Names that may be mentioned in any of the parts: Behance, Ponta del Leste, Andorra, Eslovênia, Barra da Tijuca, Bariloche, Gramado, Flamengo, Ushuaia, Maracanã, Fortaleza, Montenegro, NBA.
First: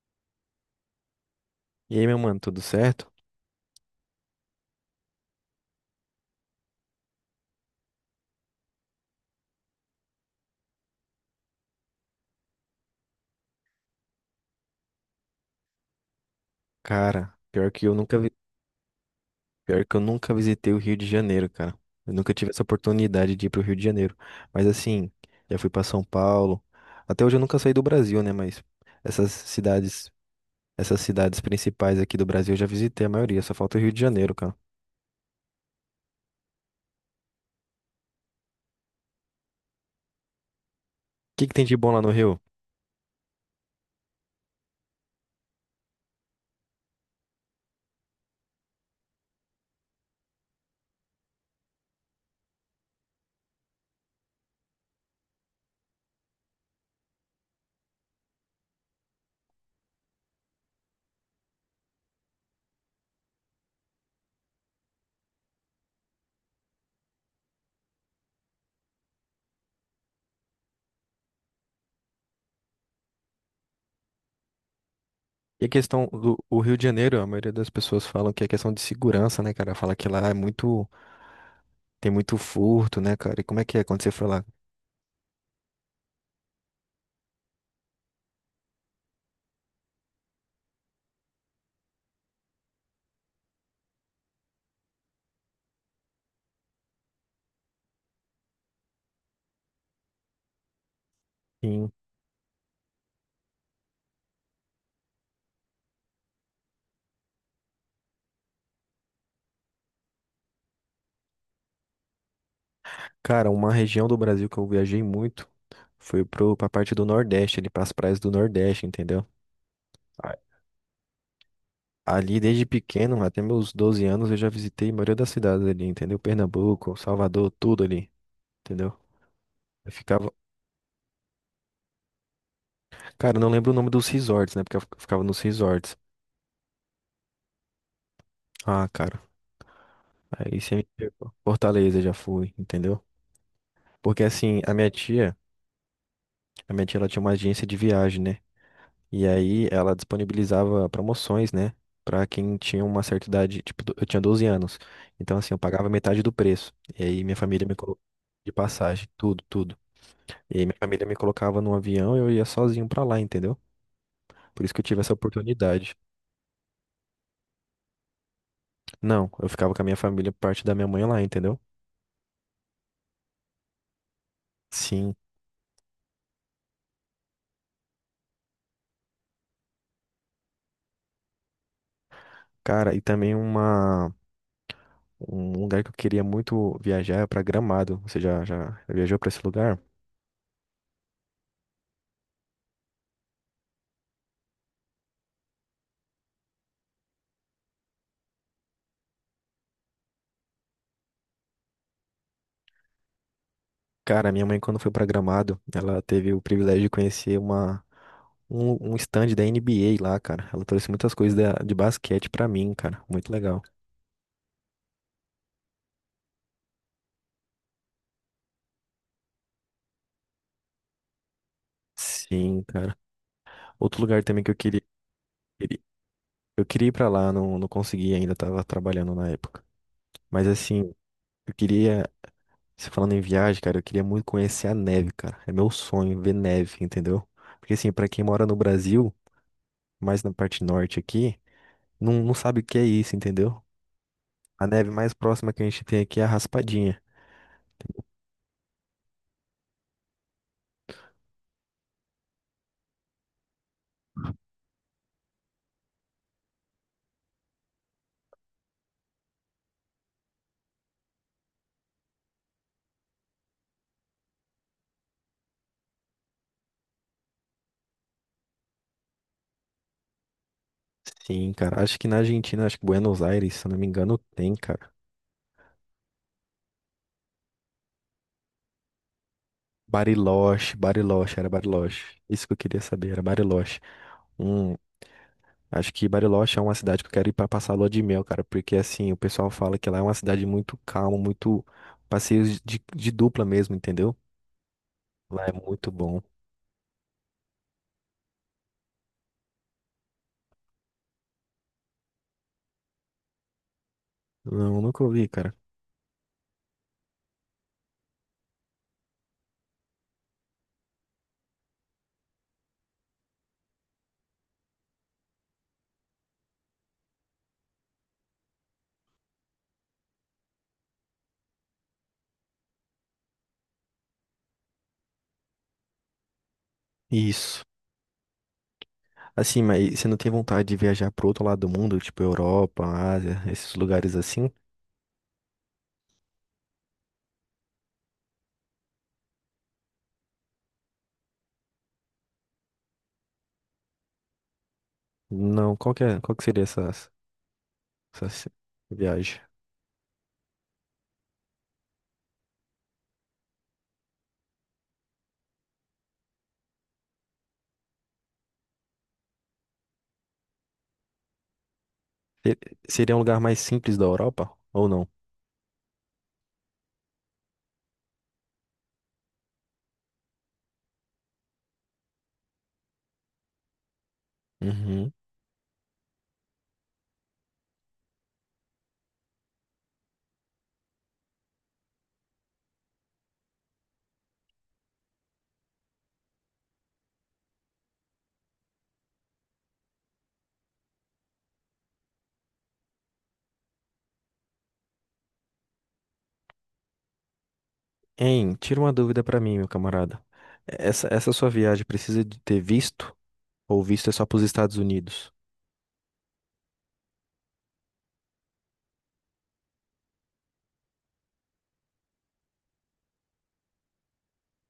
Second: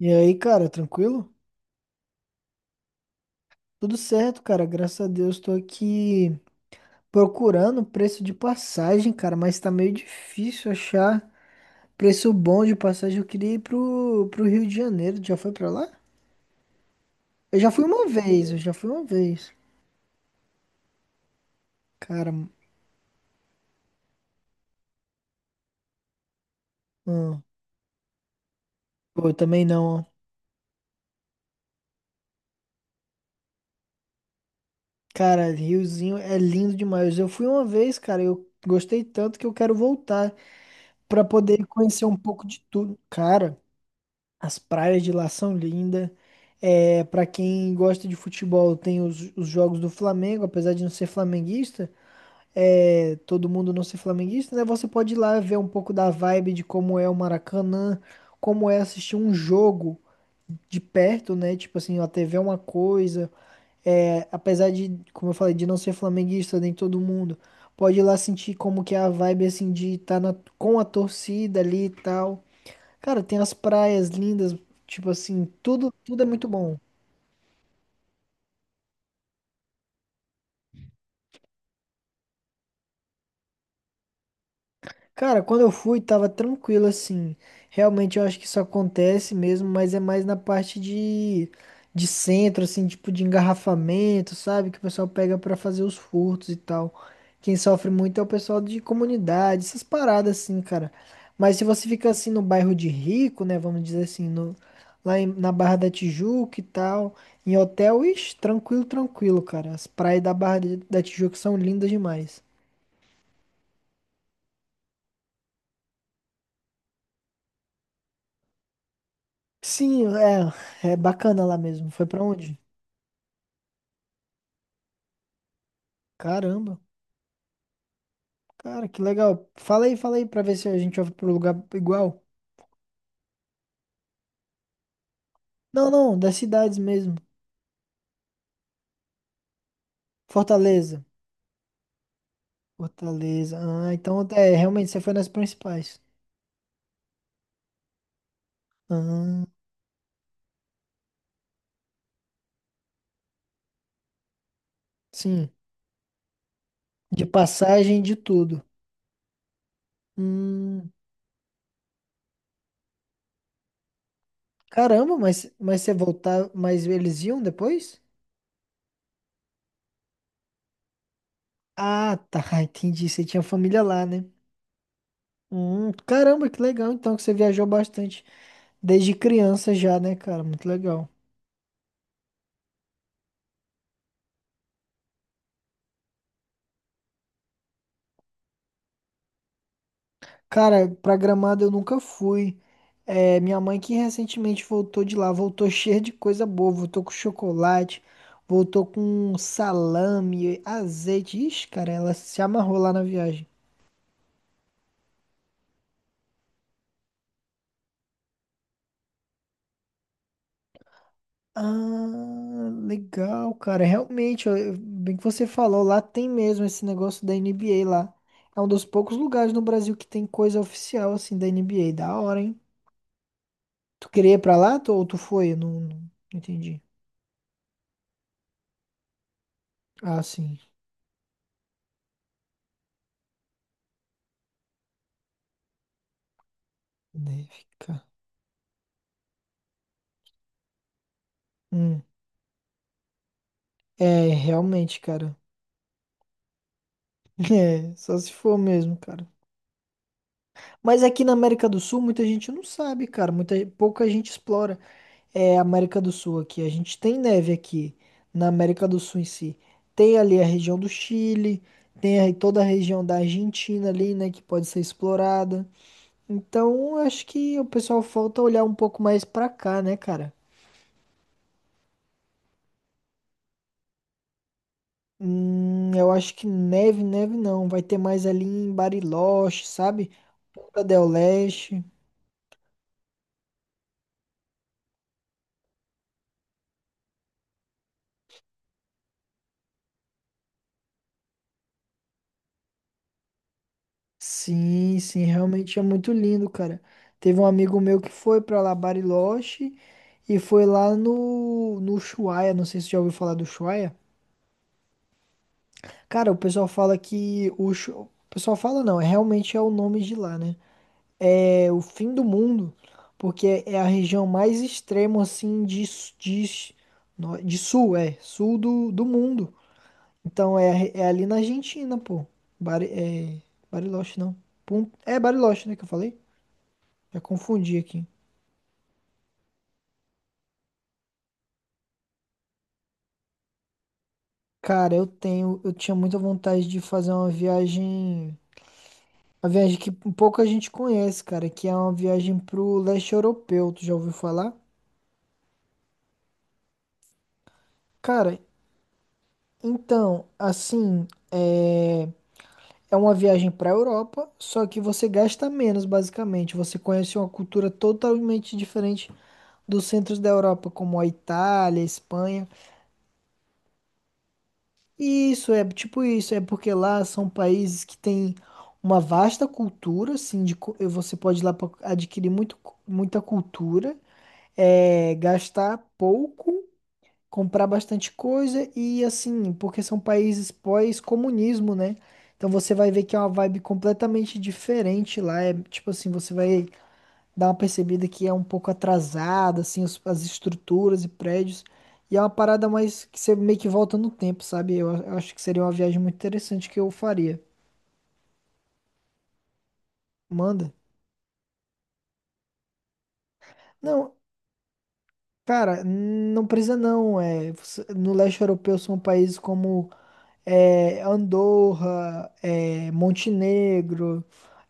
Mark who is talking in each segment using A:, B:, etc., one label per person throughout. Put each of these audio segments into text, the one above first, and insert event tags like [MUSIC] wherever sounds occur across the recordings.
A: E aí, cara, tranquilo?
B: E aí, meu mano, tudo certo?
A: Tudo certo, cara. Graças a Deus, tô aqui procurando preço de passagem, cara, mas tá meio difícil achar preço bom de passagem. Eu queria ir pro Rio de Janeiro. Tu Já foi pra lá?
B: Cara,
A: Eu já fui uma vez, eu já fui uma vez.
B: pior que eu nunca visitei o Rio de Janeiro, cara. Eu
A: Cara,
B: nunca tive essa oportunidade de ir pro Rio de Janeiro. Mas assim, já fui pra São Paulo. Até hoje eu
A: hum,
B: nunca saí do Brasil, né? Mas
A: pô,
B: essas
A: eu também não.
B: cidades,
A: Ó.
B: essas cidades principais aqui do Brasil eu já visitei a maioria. Só falta o Rio de Janeiro, cara. O
A: Cara, Riozinho é lindo demais. Eu fui uma vez, cara, eu gostei tanto que eu quero voltar pra
B: que que tem
A: poder
B: de bom lá
A: conhecer
B: no
A: um
B: Rio?
A: pouco de tudo. Cara. As praias de lá são lindas. É, para quem gosta de futebol, tem os jogos do Flamengo, apesar de não ser flamenguista, é, todo mundo não ser flamenguista, né? Você pode ir lá ver um pouco da vibe de como é o Maracanã, como é assistir um jogo de perto, né? Tipo assim, a TV é uma coisa, é, apesar de, como eu falei, de não ser flamenguista, nem todo mundo, pode ir lá sentir como que é a vibe, assim, de estar com a torcida ali e tal. Cara, tem as praias lindas, tipo assim,
B: E a
A: tudo,
B: questão
A: tudo é
B: do
A: muito
B: o Rio
A: bom.
B: de Janeiro, a maioria das pessoas falam que é questão de segurança, né, cara? Fala que lá tem muito furto, né, cara? E como é que é quando você foi lá?
A: Cara, quando eu fui, tava tranquilo assim. Realmente eu acho que isso acontece mesmo, mas é mais na parte de centro, assim, tipo de engarrafamento, sabe? Que o pessoal pega pra fazer os furtos e tal. Quem sofre muito é o pessoal de comunidade, essas paradas assim, cara. Mas se você fica assim no bairro de rico, né? Vamos dizer assim, no, lá em- na Barra da Tijuca e tal, em hotel, ixi, tranquilo, tranquilo, cara. As praias da Barra da Tijuca são lindas demais.
B: Cara, uma região do Brasil que eu viajei muito foi pra parte do Nordeste, ali pras praias do Nordeste, entendeu?
A: Sim,
B: A-
A: é, é bacana lá mesmo. Foi pra
B: Ali,
A: onde?
B: desde pequeno, até meus 12 anos, eu já visitei a maioria das cidades ali, entendeu?
A: Caramba,
B: Pernambuco, Salvador, tudo ali,
A: cara,
B: entendeu?
A: que legal.
B: Eu
A: Fala aí
B: ficava...
A: pra ver se a gente vai pro lugar igual.
B: Cara, eu não lembro o nome dos resorts, né? Porque eu ficava nos
A: Não,
B: resorts.
A: não, das cidades mesmo.
B: Ah, cara, aí você me
A: Fortaleza.
B: pegou. Fortaleza já fui, entendeu?
A: Fortaleza. Ah,
B: Porque
A: então é,
B: assim, a
A: realmente
B: minha
A: você foi nas
B: tia,
A: principais.
B: a minha tia, ela tinha uma agência de viagem, né? E
A: Ah,
B: aí ela disponibilizava promoções, né? Pra quem tinha uma certa idade, tipo, eu tinha 12 anos. Então,
A: sim.
B: assim, eu pagava metade do preço. E aí
A: De
B: minha família me
A: passagem
B: colocou
A: de
B: de
A: tudo.
B: passagem, tudo, tudo. E aí minha
A: Hum,
B: família me colocava num avião e eu ia sozinho pra lá, entendeu? Por isso que eu tive essa
A: caramba, mas você
B: oportunidade.
A: voltar, mas eles iam depois?
B: Não, eu ficava com a minha família, parte da minha mãe lá, entendeu?
A: Ah, tá, [LAUGHS] entendi. Você tinha família lá, né?
B: Sim.
A: Caramba, que legal então que você viajou bastante. Desde criança já, né, cara? Muito legal.
B: Cara, e também um lugar que eu queria muito viajar é pra Gramado. Você já viajou pra esse lugar?
A: Cara, pra Gramado eu nunca fui. É, minha mãe que recentemente voltou de lá, voltou [LAUGHS] cheia de coisa boa, voltou com chocolate, voltou com salame, azeite. Ixi, cara, ela se amarrou lá na viagem.
B: Cara, minha mãe, quando foi pra Gramado, ela teve o privilégio de conhecer um stand da NBA lá, cara. Ela trouxe muitas coisas de basquete pra
A: Ah,
B: mim, cara. Muito
A: legal,
B: legal.
A: cara. Realmente, ó, eu- bem que você falou, lá tem mesmo esse negócio da NBA lá. É um dos poucos lugares no Brasil que tem coisa oficial assim da NBA. Da hora, hein?
B: Sim, cara. Outro
A: Tu
B: lugar
A: queria ir
B: também que
A: pra lá tu- ou tu foi? Eu
B: queria-
A: Não, não
B: eu
A: entendi.
B: queria ir pra lá, não, não consegui ainda, tava trabalhando na época.
A: Ah,
B: Mas
A: sim.
B: assim, eu queria, se falando em viagem, cara, eu queria muito conhecer a neve, cara. É meu sonho ver neve, entendeu?
A: Deve,
B: Porque assim,
A: cara.
B: pra quem mora no Brasil, mais na parte norte aqui,
A: Hum.
B: não, não sabe o que é isso, entendeu?
A: É,
B: A neve
A: realmente,
B: mais
A: cara.
B: próxima que a gente tem aqui é a raspadinha.
A: [LAUGHS] É, só se for mesmo, cara. Mas aqui na América do Sul, muita gente não sabe, cara. Muita, pouca gente explora. É, a América do Sul aqui. A gente tem neve aqui, na América do Sul em si. Tem ali a região do Chile, tem aí toda a região da Argentina ali, né, que pode ser explorada. Então, acho que o pessoal falta olhar um pouco mais pra cá, né, cara?
B: Sim, cara. Acho que na Argentina, acho que Buenos Aires, se eu não me engano, tem, cara.
A: Eu acho que neve não. Vai ter mais ali em Bariloche, sabe?
B: Bariloche,
A: Ponta del
B: Bariloche, era
A: Leste.
B: Bariloche. Isso que eu queria saber, era Bariloche. Hum, Acho que Bariloche é uma cidade que eu quero ir pra passar a lua de mel, cara. Porque assim, o pessoal fala que lá é uma cidade muito calma, muito passeios de dupla mesmo, entendeu?
A: Sim, sim,
B: Lá é
A: realmente é
B: muito
A: muito
B: bom.
A: lindo, cara. Teve um amigo meu que foi pra lá, Bariloche, e foi lá no Ushuaia. Não sei se você já ouviu falar do Ushuaia.
B: Não, nunca ouvi, cara.
A: Cara, o pessoal fala que o, Ushu- o pessoal fala não, é realmente é o nome de lá, né? É o fim do mundo, porque é a região mais extrema assim de, s- no- de sul, é, sul do mundo. Então é, é ali na Argentina, pô. Bari, é, Bariloche, não. Pun- É Bariloche, né, que eu falei? Já
B: Isso.
A: confundi aqui.
B: Assim, mas você não tem vontade de viajar pro outro lado do mundo, tipo Europa, Ásia, esses lugares assim?
A: Cara, eu tenho, eu tinha muita vontade de fazer uma viagem que pouca gente conhece, cara, que é uma viagem pro leste europeu, tu já ouviu falar?
B: Não, qual que seria essa
A: Cara,
B: essa viagem?
A: então, assim, é, é uma viagem pra Europa, só que você gasta menos, basicamente. Você conhece uma cultura totalmente diferente dos centros da Europa, como a Itália, a Espanha.
B: Se- Seria um lugar mais simples da Europa ou não?
A: Isso é tipo isso, é porque lá são países que têm uma vasta cultura, assim, de, cu- você pode ir lá para adquirir muito, cu- muita cultura,
B: Uhum.
A: é, gastar pouco, comprar bastante coisa e assim, porque são países pós-comunismo, né? Então você vai ver que é uma vibe completamente diferente lá, é tipo assim, você vai dá uma percebida que é um pouco atrasado, assim, os- as estruturas e prédios. E é uma parada mais que você meio que volta no tempo, sabe? Eu, a- eu acho que seria uma viagem muito interessante que eu faria.
B: Hein, tira uma dúvida pra mim, meu camarada.
A: Manda.
B: Essa sua viagem precisa de ter visto ou visto é
A: Não,
B: só pros Estados Unidos?
A: cara, não precisa não. É, você- no leste europeu são países como é, Andorra, é, Montenegro,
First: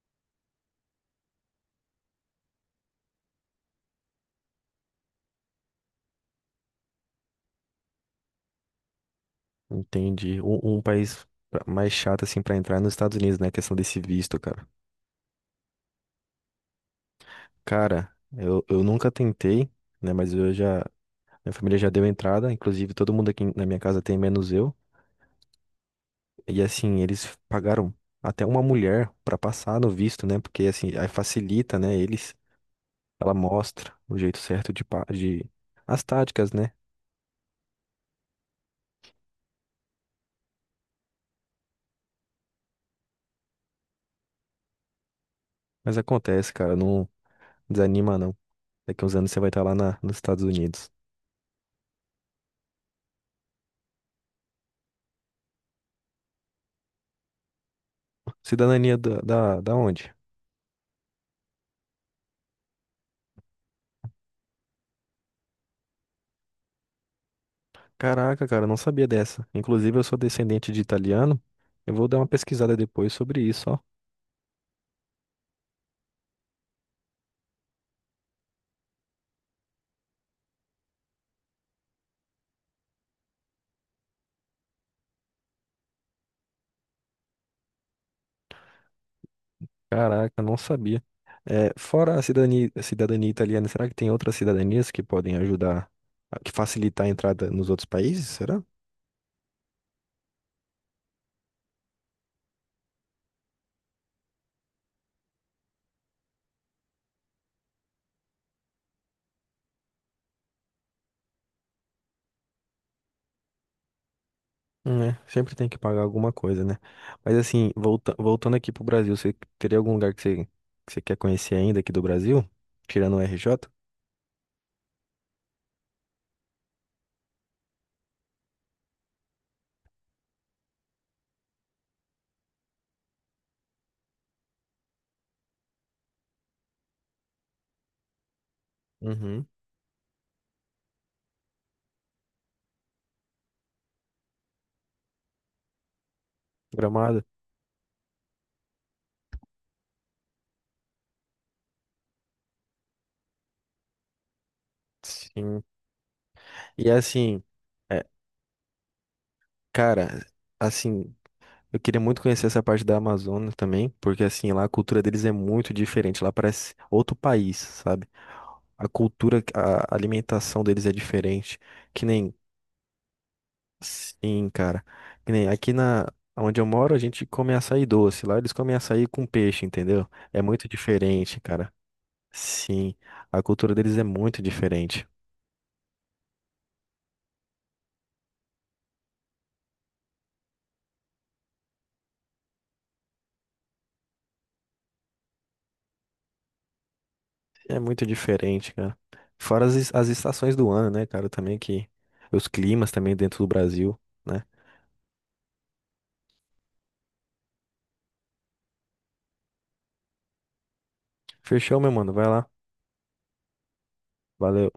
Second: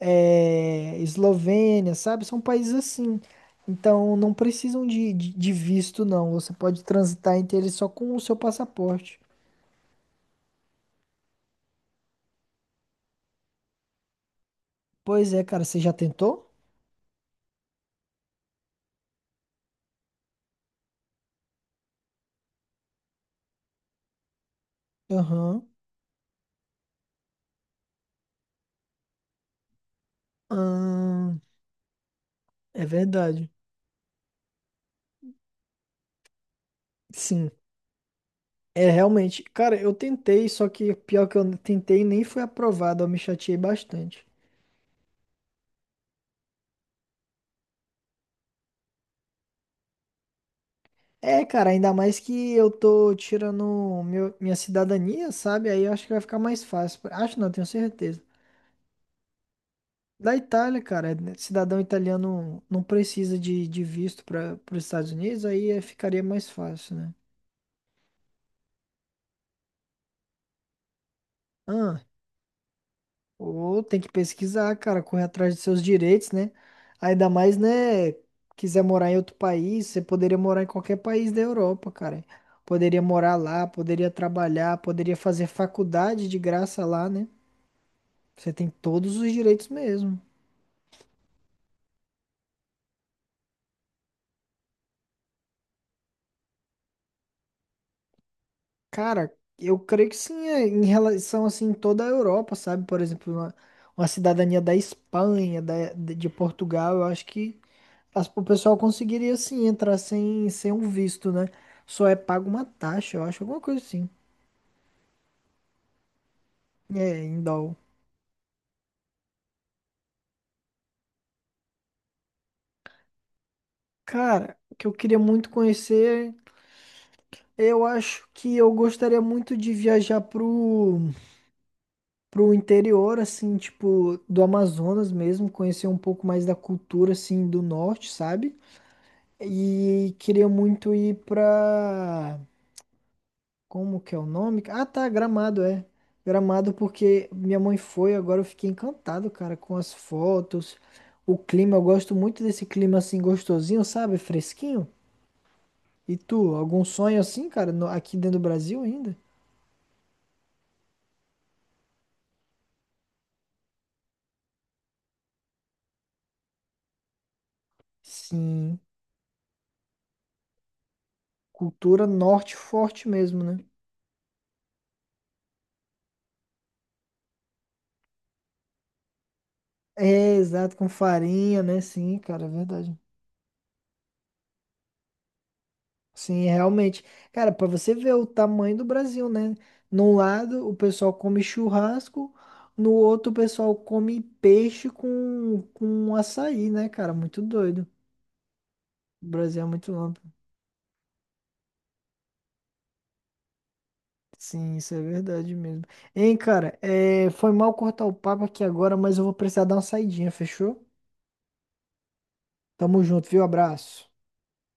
A: é, Eslovênia, sabe? São países assim. Então não precisam de, de visto, não. Você pode transitar entre eles só com o seu passaporte.
B: Entendi. Um país mais chato assim pra entrar é nos Estados Unidos, né? A questão desse visto, cara.
A: Pois é, cara, você já tentou?
B: Cara, eu nunca tentei, né? Mas minha família já deu entrada, inclusive todo mundo aqui na minha casa tem, menos eu.
A: Aham.
B: E assim, eles pagaram até uma mulher pra passar no visto, né? Porque assim, aí
A: Ah,
B: facilita, né, eles.
A: é
B: Ela
A: verdade.
B: mostra o jeito certo de as táticas, né?
A: Sim. É realmente. Cara, eu tentei, só que pior que eu tentei nem foi aprovado. Eu me chateei bastante.
B: Mas acontece, cara, não desanima não. Daqui uns anos você vai estar lá nos Estados Unidos.
A: É, cara, ainda mais que eu tô tirando meu- minha cidadania, sabe? Aí eu acho que vai ficar mais fácil. Acho não, tenho certeza.
B: Cidadania da onde?
A: Da Itália, cara, né, cidadão italiano não precisa de visto para os Estados Unidos, aí eh, ficaria mais fácil, né?
B: Caraca, cara, eu não sabia dessa. Inclusive, eu sou descendente de italiano. Eu
A: Ah,
B: vou dar uma pesquisada depois sobre isso, ó.
A: ou tem que pesquisar, cara, correr atrás de seus direitos, né? Ainda mais, né? Quiser morar em outro país, você poderia morar em qualquer país da Europa, cara. Poderia morar lá, poderia trabalhar, poderia fazer faculdade de graça lá, né? Você tem todos os direitos mesmo.
B: Caraca, não sabia. É, fora a cidadania italiana, será que tem outras cidadanias que podem ajudar, que facilitar a entrada nos outros países? Será?
A: Cara, eu creio que sim, é, em relação assim, em toda a Europa, sabe? Por exemplo, uma cidadania da Espanha, da, de Portugal, eu acho que. As- O pessoal conseguiria sim entrar sem, sem um visto, né? Só é pago uma taxa, eu acho, alguma coisa assim.
B: Né? Sempre tem que pagar alguma coisa, né?
A: É,
B: Mas
A: em
B: assim,
A: dólar.
B: voltando aqui pro Brasil, você teria algum lugar que você quer conhecer ainda aqui do Brasil? Tirando o RJ?
A: Cara, o que eu queria muito conhecer, eu acho que eu gostaria muito de viajar pro, pro interior, assim, tipo, do Amazonas mesmo, conhecer um pouco mais da cultura, assim, do norte, sabe?
B: Uhum.
A: E queria muito ir pra Como que é o nome? Ah, tá, Gramado, é. Gramado
B: Gramado?
A: porque minha mãe foi, agora eu fiquei encantado, cara, com as fotos, o clima, eu gosto muito desse clima assim gostosinho, sabe? Fresquinho.
B: Sim.
A: E tu, algum
B: E
A: sonho
B: assim,
A: assim, cara, no-
B: é,
A: aqui dentro do Brasil ainda?
B: cara, assim, eu queria muito conhecer essa parte da Amazônia também, porque assim, lá a cultura deles é muito diferente, lá parece outro país, sabe?
A: Sim,
B: A cultura, a alimentação deles é diferente, que
A: cultura
B: nem
A: norte forte mesmo, né?
B: Sim, cara. Que nem aqui na onde eu moro, a gente come açaí doce. Lá eles comem açaí com peixe, entendeu?
A: É,
B: É muito
A: exato, com
B: diferente,
A: farinha,
B: cara.
A: né? Sim, cara, é
B: Sim,
A: verdade.
B: a cultura deles é muito diferente.
A: Sim, realmente. Cara, pra você ver o tamanho do Brasil, né? Num lado o pessoal come churrasco, no outro o pessoal come peixe com açaí, né, cara? Muito
B: É
A: doido.
B: muito diferente, cara.
A: O Brasil é
B: Fora as, es-
A: muito
B: as
A: amplo.
B: estações do ano, né, cara? Também que os climas também dentro do Brasil, né?
A: Sim, isso é verdade mesmo. Hein, cara, é, foi mal cortar o papo aqui agora, mas eu vou precisar dar uma saidinha, fechou?
B: Fechou, meu mano. Vai lá.
A: Tamo junto, viu? Abraço.
B: Valeu.